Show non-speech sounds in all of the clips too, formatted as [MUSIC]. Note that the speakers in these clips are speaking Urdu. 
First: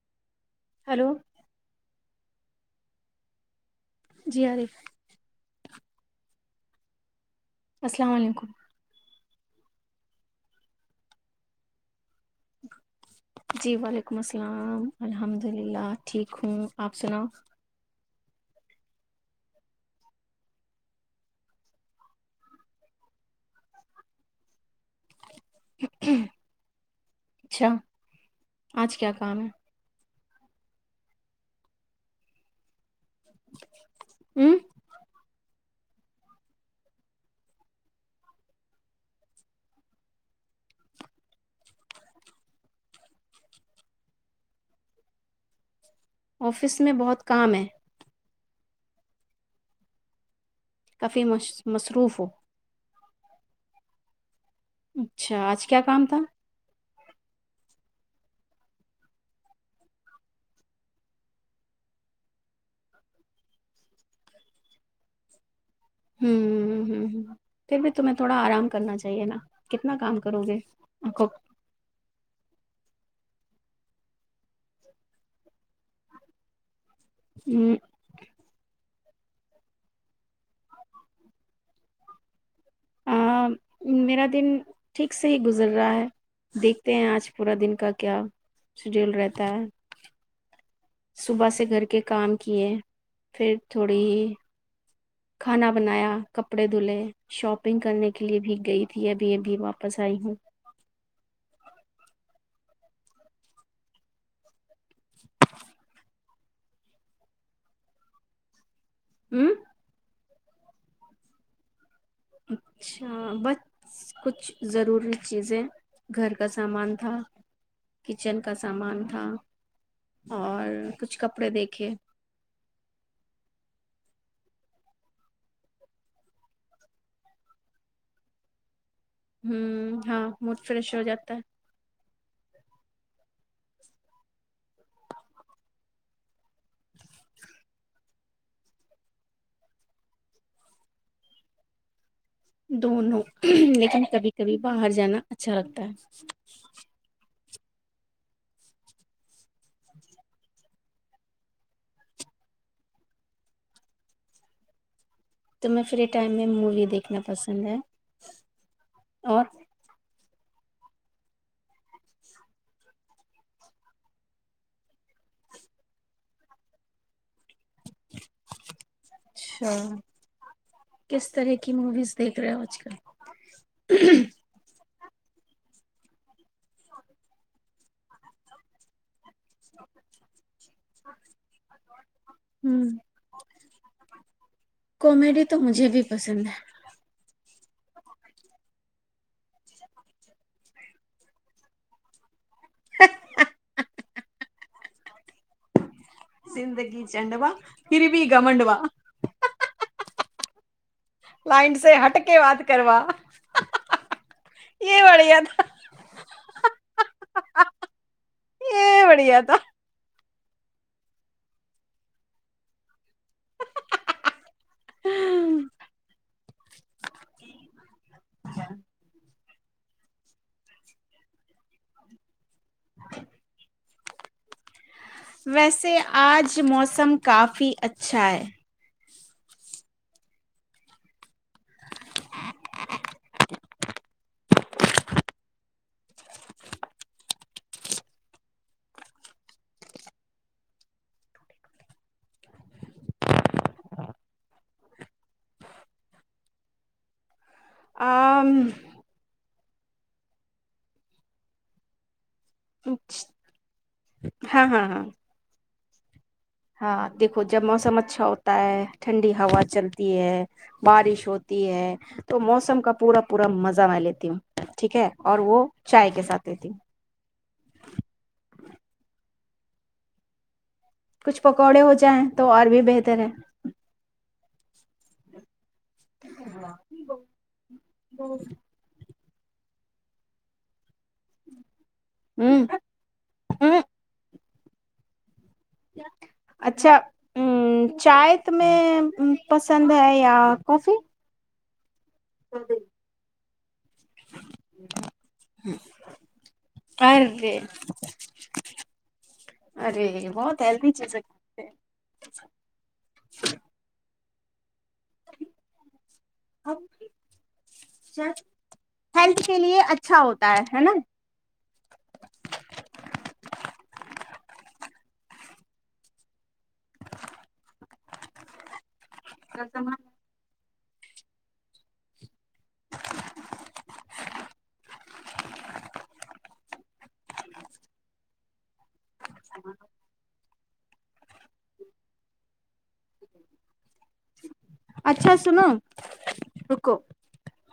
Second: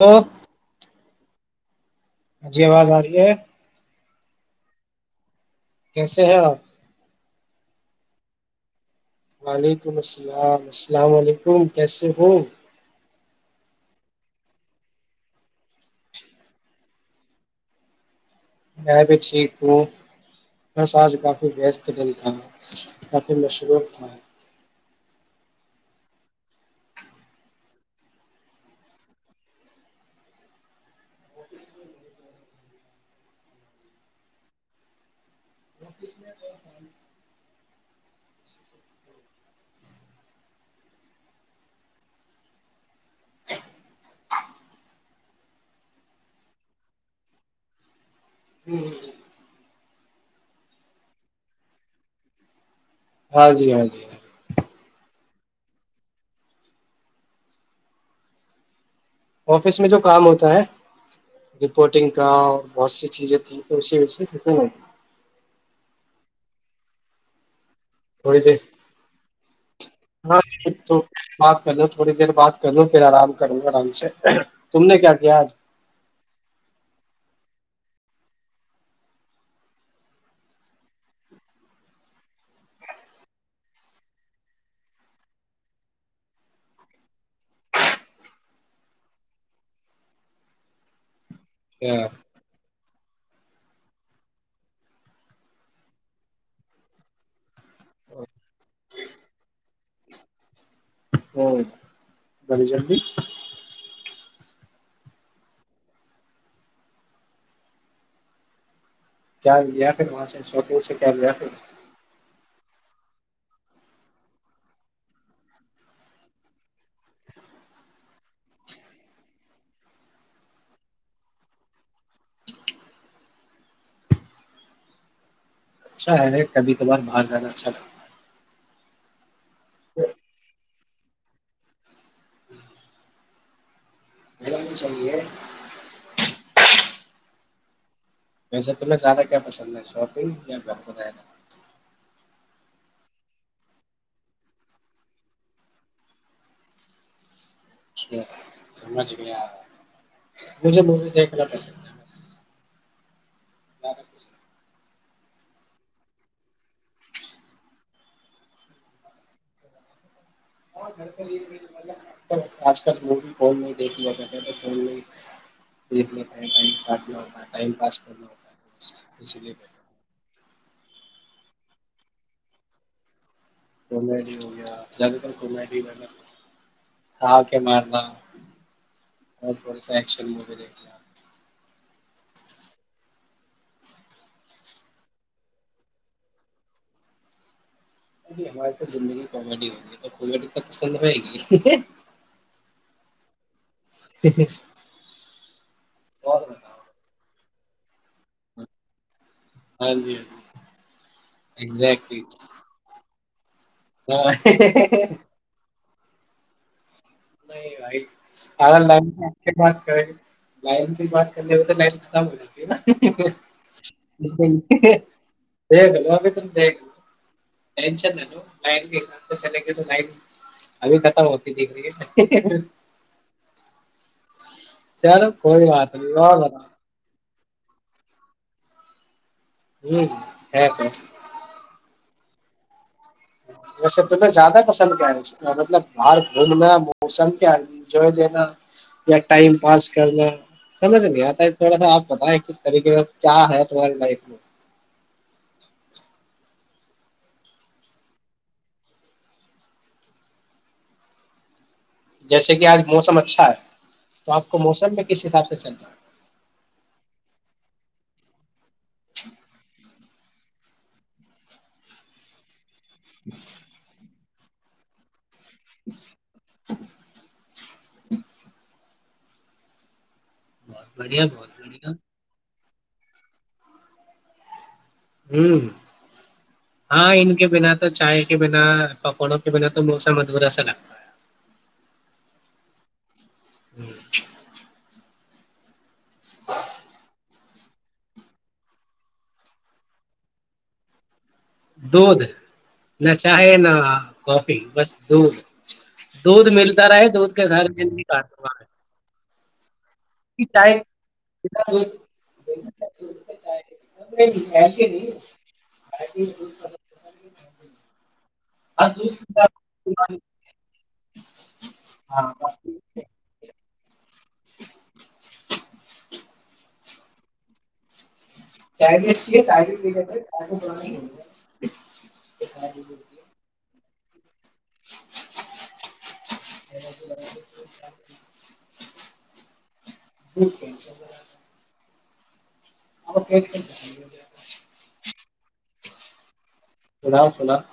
ہ [UNINTELLIGIBLE] ہلو [UNINTELLIGIBLE] ہ جی آواز آ رہی ہے [UNINTELLIGIBLE] جی آر ایف [UNINTELLIGIBLE] کیسے ہے آپ السلام علیکم وعلیکم السلام السلام علیکم کیسے ہوں جی وعلیکم السلام الحمد للہ ٹھیک ہوں آپ سناؤ میں بھی ٹھیک ہوں بس آج کافی وست ڈلتا ہوں کافی مصروف ہے اچھا آج کیا کام ہے [INAUDIBLE] ہوں [UNINTELLIGIBLE] وفس میں تھڑا [UNINTELLIGIBLE] ج [UNINTELLIGIBLE] آفس میں بہت کام ہے ہوں [UNINTELLIGIBLE] کافی مصروف ہو ہاں جی ہاں جی اچھا آج کیا کام تھا آفس میں جو کام ہوتا ہے رپورٹنگ کا بہت سی چیزیں تھی اسی و ہوں ہ ہ [UNINTELLIGIBLE] پھر بھی تمہیں تھوڑا تھوڑی دیر آرام کرنا چاہیے نا کتنا کام ہاں کرو گے تو آ کو بات کر لو تھوڑی دیر بات کر لو پھر آرام کروں آرام سے تم نے کیا کیا آج ہوں [UNINTELLIGIBLE] آ، میرا دن ٹھیک سے ہی گزر رہا ہے دیکھتے ہیں آج پورا دن کا کیا شیڈیول رہتا ہے صبح سے گھر کے اچھا، کام کیے پھر تھوڑی ہی کھانا بنایا کپڑے دھلہے شاپ شاپنگ کرنے کے لیے بھی گئی تھی ابھی ابھی واپ پس آئی ہوں [UNINTELLIGIBLE] ہوں بلی ج بھی [UNINTELLIGIBLE] [INAUDIBLE] ہوں کیا کر وہاںس ہے [UNINTELLIGIBLE] اورٹ سے کیا گیا پھر [UNINTELLIGIBLE] اچھا بس کچھ ضروری چیزیں گھر کا سامان تھا کچن کا سامان تھا اور کچھ کپڑے دیکھے اچھا ہے کبھی ک بھار باہر جانا اچھا لگتا ہے ہ ہاں مڈ فریش ہو جاتا تو [UNINTELLIGIBLE] ا مے چلیے [UNINTELLIGIBLE] ویسے تمہیں زیادہ کیا پسند ہے شاپنگ یا گھر ب دونوں لیکن کبھی کبھی باہر جانا اچھا لگتا ہے سمجھ گیا مجھے م دیکھنا پسند [UNINTELLIGIBLE] زرا ک [UNINTELLIGIBLE] توم فری ٹائم میں مووی دیکھنا پسند ہے اور ھر آج کل وہ بھی فون میں ہی دیکھ لیا تو فون میں ہی دیکھ لیتا ہےم کاٹ ہوتا ہے ٹائم پاس کرنا ہوتا اسی لیے [UNINTELLIGIBLE] اچھا کس طرح کی مویزیکھ رہے ہو آج کل سلہ ہو گیا زیادہ تر گھمائ گ نگر ہاںکے مار ہ اورچ م د ہ کامیڈی تو مجھے بھی پسند ہے ای ہماری تو زندگی کامیڈی ہوگی تو کامیڈی تو پسند رہئے گی پکس زندگی بتاؤ چڈبا اری بھی گ مڈوا ہاں جی لائن سے ہٹ ایگزیکٹلی کے بات کروا ہاں یہ بڑھیا تھا نہیں یہ بڑھیا لائ تھا بات لائن سے بات کرنی ہو تو لائن ختم ہو جاتی ہے نا گب تو گ ٹشن بھی ابھی ختم ہوتی تھیٹ ہ [INAUDIBLE] چلو کوئی ویسے بات نہیں اور آج بتاؤ موسم کافی اچھا ہے ہ ہے پ ویسے تمہیں زیادہ پسند کیا مطلب باہر گھومنا موسم کیا انجوائے دینا یا ٹائم پاس کرنا سمجھ نہیں آتا ہے تھوڑا سا آپ بتائیں کس طریقے کا کیا ہے تمہاری لائف میں آ جیسے کہ آج موسم اچھا ہے تو آپ کو ہاں ہاں موسم ہاں میں کس حساب سے چلتا ہوں ہاں دیکھو جب موسم اچھا ہوتا ہے ٹھنڈی ہوا چلتی ہے بارش ہوتی ہے تو موسم کا پورا پورا مزہ میں لیتی ہوں ٹھیک ہے اور وہ چائے کے ساتھ رہ تھی بڑھیا کچھ بہت پکوڑے بڑھیا ہو جائیں تو اورر بھی بہتر ہے ہوں ہاں ان کے بنا تو چائے کے بنا پکوڑوں بنا تو موسم ادبا سا لگتا ہے ہوں ہوں [INAUDIBLE] اچھا ہ چائے تمہیں پسند ہے یا کافی [UNINTELLIGIBLE] دھ نہ چاہے نہ [UNINTELLIGIBLE] ہاں [INAUDIBLE] کافی بس دھ دودھ ملتا رہے دھ کے ارے ساری کاٹ د گا [UNINTELLIGIBLE] ارے بہت چائے [INAUDIBLE] ہے ہیلدی چیزیں کھاتے ہیں [INAUDIBLE] ہم۔ ہیلتھ کے لیے اچھا ہوتا ہے ہے نا ہاں [INAUDIBLE] چاہ [INAUDIBLE] [INAUDIBLE] [INAUDIBLE] [UNINTELLIGIBLE] جٹک [INAUDIBLE] [INAUDIBLE] آپ [INAUDIBLE] اچھا سن [INAUDIBLE] بدام سنا [INAUDIBLE]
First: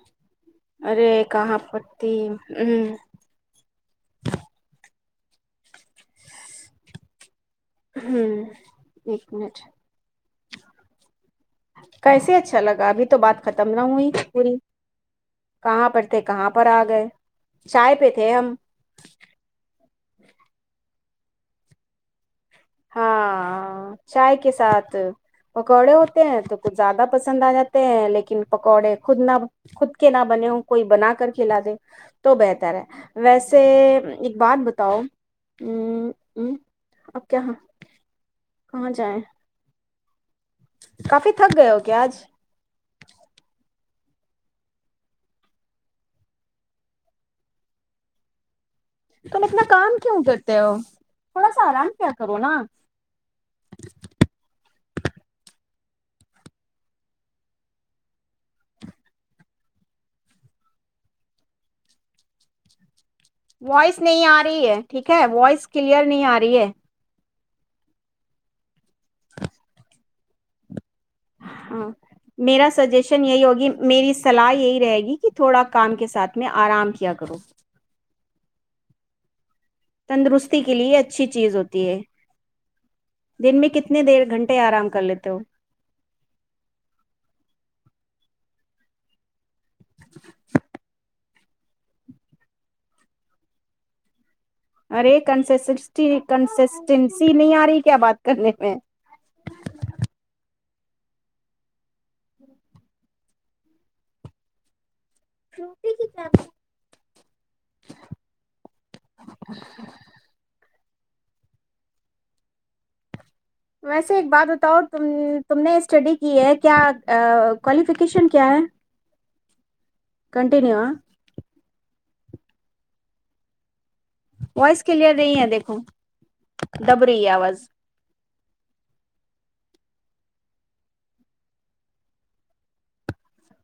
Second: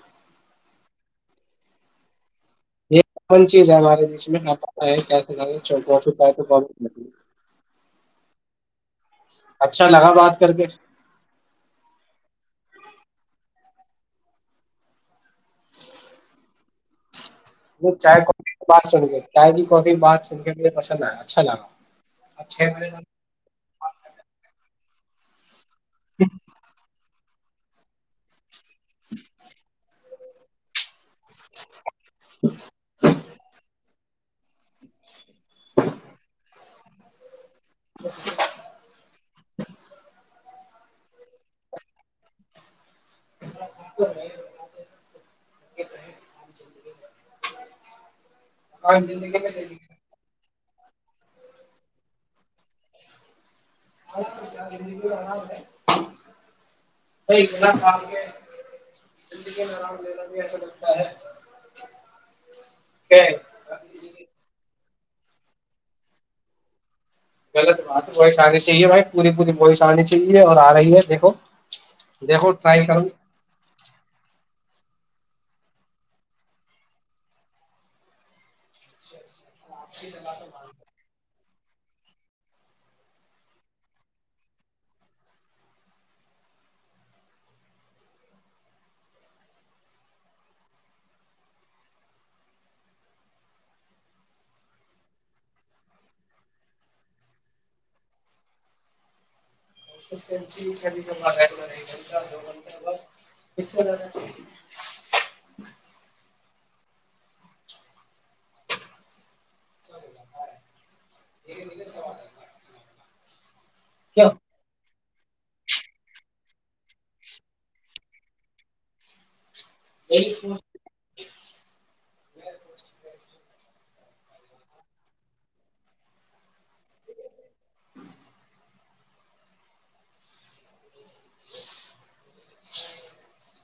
ارے کہاں پتی [UNINTELLIGIBLE] یہ کون چیز ہے ہمارے بیچ میں [UNINTELLIGIBLE] چفی پائے تو ب [UNINTELLIGIBLE] ہاں [INAUDIBLE] اچھا لگا بات [UNINTELLIGIBLE] کر کے [INAUDIBLE] کیسے اچھا لگا ابھی تو بات ختم نہ ہوئی پوری [UNINTELLIGIBLE] کہاں پرڑ تھے کہاں پر [UNINTELLIGIBLE] پر آ گئے [INAUDIBLE] وہ پہ چائے تھے کافی ہم بعات سن کے چائے کی کافی بعات سن کے مجھے پسند آیا [UNINTELLIGIBLE] اچھا ل [INAUDIBLE] ہاں چائے کے ساتھ [UNINTELLIGIBLE] تو [INAUDIBLE] پکوڑے ہوتے ہیں تو کچھ زیادہ پسند [UNINTELLIGIBLE] پسند آ جاتے ہیں لیکن [UNINTELLIGIBLE] پکوڑے خود ن خود [UNINTELLIGIBLE] کہ نہ بنے ہو کوئی بنا کے کر کھلا دیں تو بہتر ہے ویسے ایک بات بتاؤ آ کیااں کہاں جائے کافی تھک گئے ہو کیا آج السلام علیکم محترم توم اتنا کام کیوں کر تھوڑا سا آرام پیا کرو نا آرام ہے آرام لینا بھی ایسا لگتا ہے کہ وائس نہیں آ رہی ہے ٹھیک ہے وائس کلیئر نہیں آ رہی ہے غلط بات ہے وائش آنی چاہیے بھائی پوری پوری وواہش آنی چاہیے اور آ رہی ہے دیکھو ہاں دیکھو میرا ٹرائی کروں سجیشن یہی ہوگی میری سلاح یہی رہے گی کہ تھوڑا کام کے ساتھ میں آرام کیا کرو تندرستی کے لیے اچھی چیز ہوتی دن میں کتنے دیر گھنٹے آرام کر لیتے ہو ارے کن کنسسٹینسی نہیں آ رہی کیا بات کرنے میں گ گھنٹہ دو گنٹہ بس فوٹی کی کیاام سری ل رہ السلام علیکم محترم بھائی ویسے ایک بات بتاؤ ت تم نے اسٹڈی کی ہے کیا کوالیفیکیشن کیا ہے کنٹینیو آ ب وائس کلیئر نہیں ہے دیکھو دب رہی ہے آواز السلام علیکم محترم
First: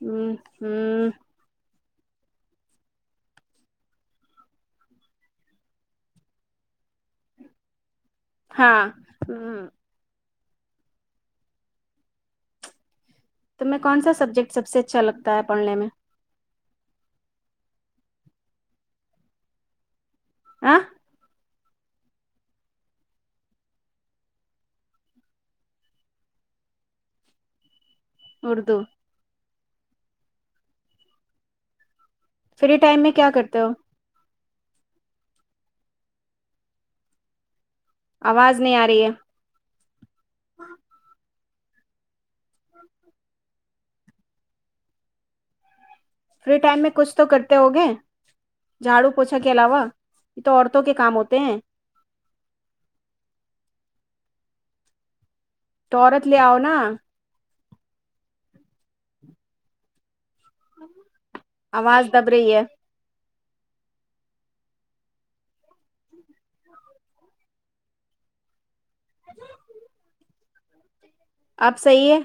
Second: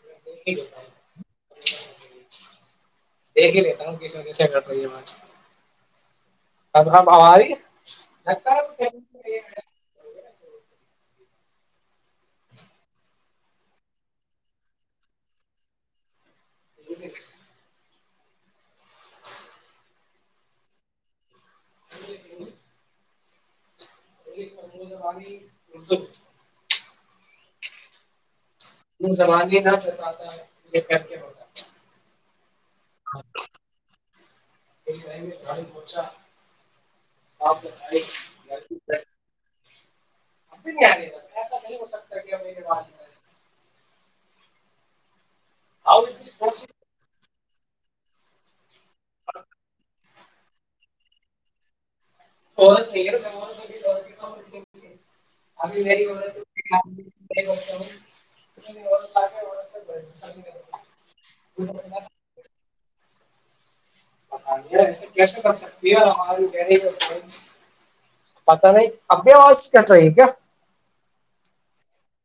ہوں ہوں دیک ہی لیتا ہوں کس وجہ سے کر رہی ہے آج کب ہماری لگتا ہاں ہے ہ تمیں کون سا سبجیکٹ سب سے اچھا لگتا ہے پڑھنے میں ج آ ج اد اردو ہ سمگے ت ہے لے کر کے ہوگ فری ٹائم میں کیا کرتے ہو گڑ پہنچاپ [UNINTELLIGIBLE] آواز نہیں آ رہی ہے اب نہیں آ رہ ایسا نہیں ہو سکتا کیا دس فری پاسبل ٹائم میں کچھ تو کرتے ہوگئے جھاڑو پوچھا کے علاوہ یہ تو عورتوں کے کام ہوتے ہیں بت تو [UNINTELLIGIBLE] عورت لے آؤ نا ابھیی [UNINTELLIGIBLE] آواز دب رہی ہے س کر سکتی ہم پتا نہیں ابھیوس کر رہی ہے کیا آپ صی ہے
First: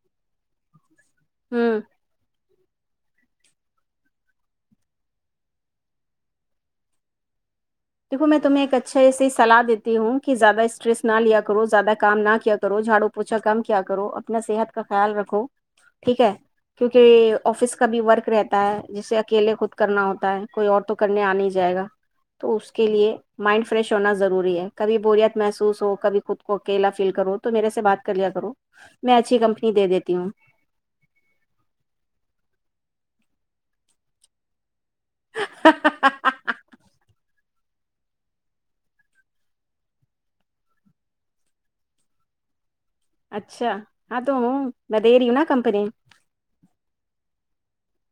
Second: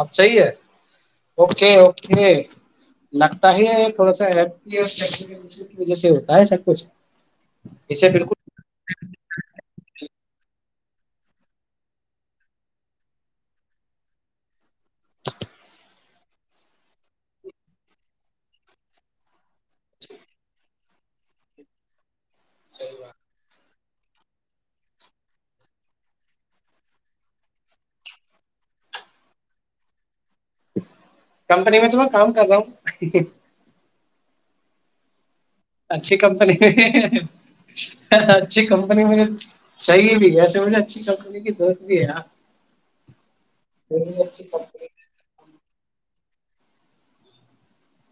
اب چاہیے اوکے ہوں اوکے لگتا ہی تھوڑا سا وجہ سے ہوتا ہے سب کچھ اسے دیکھو میں بالکل تمہیں ایک اچھے سے صلاح دیتی ہوں کہ زیادہ اسٹریس نہ لیا کرو زیادہ کام نہ کیا کرو جھاڑو پوچھا کام کیا کرو اپنا صحت کا خیال رکھو ٹھیک ہے کیونکہ آفس کا بھی ورک رہتا ہے جیسے اکیلے خود کرنا ہوتا ہے کوئی اور تو کرنے آ نہیں جائے گا تو اس کے لیے مائنڈ فریش ہونا ضروری ہے کبھی بوریت محسوس ہو کبھی خود کو اکیلا فیل کرو تو میرے سے بات کر لیا کرو میں اچھی کمپنی دے دیتی ہوں کمپنی میں تو میں کام کر جاؤں اچھی کمپنی میں اچھی کمپنی مجھے چاہیے بھی ایسے مجھے اچھی کمپنی کی دست بھی ہے اچھا ہاں تو اچھی ہوں کمپنی میں دے رہی ہوں نا کمپنی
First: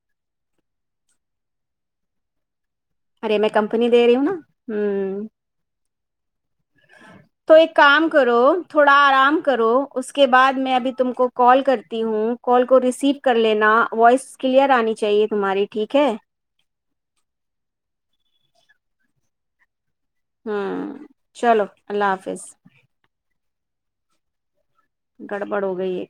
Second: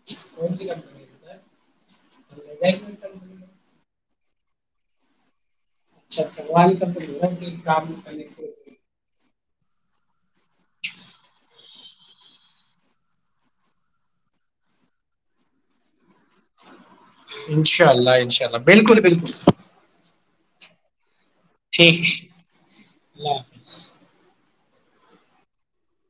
چ کمپنی ارے میں اچھا کمپنی دے رہی ہوں نا ہوں اچھا اچھا و تو ایک کام تو کرو بت تھوڑا آرام کرو اس کے اس کے بعد میں ابھی تم کو کال کر ہوں کال کو ریسیو کر لینا وائس کلیئر آنی چاہیے تمہاری ٹھیک ہے انشاء اللہ انشاء اللہ بالکل بالکل ہاں چلو اللہ حافظ جچ گڑبڑ ہو گئی ہے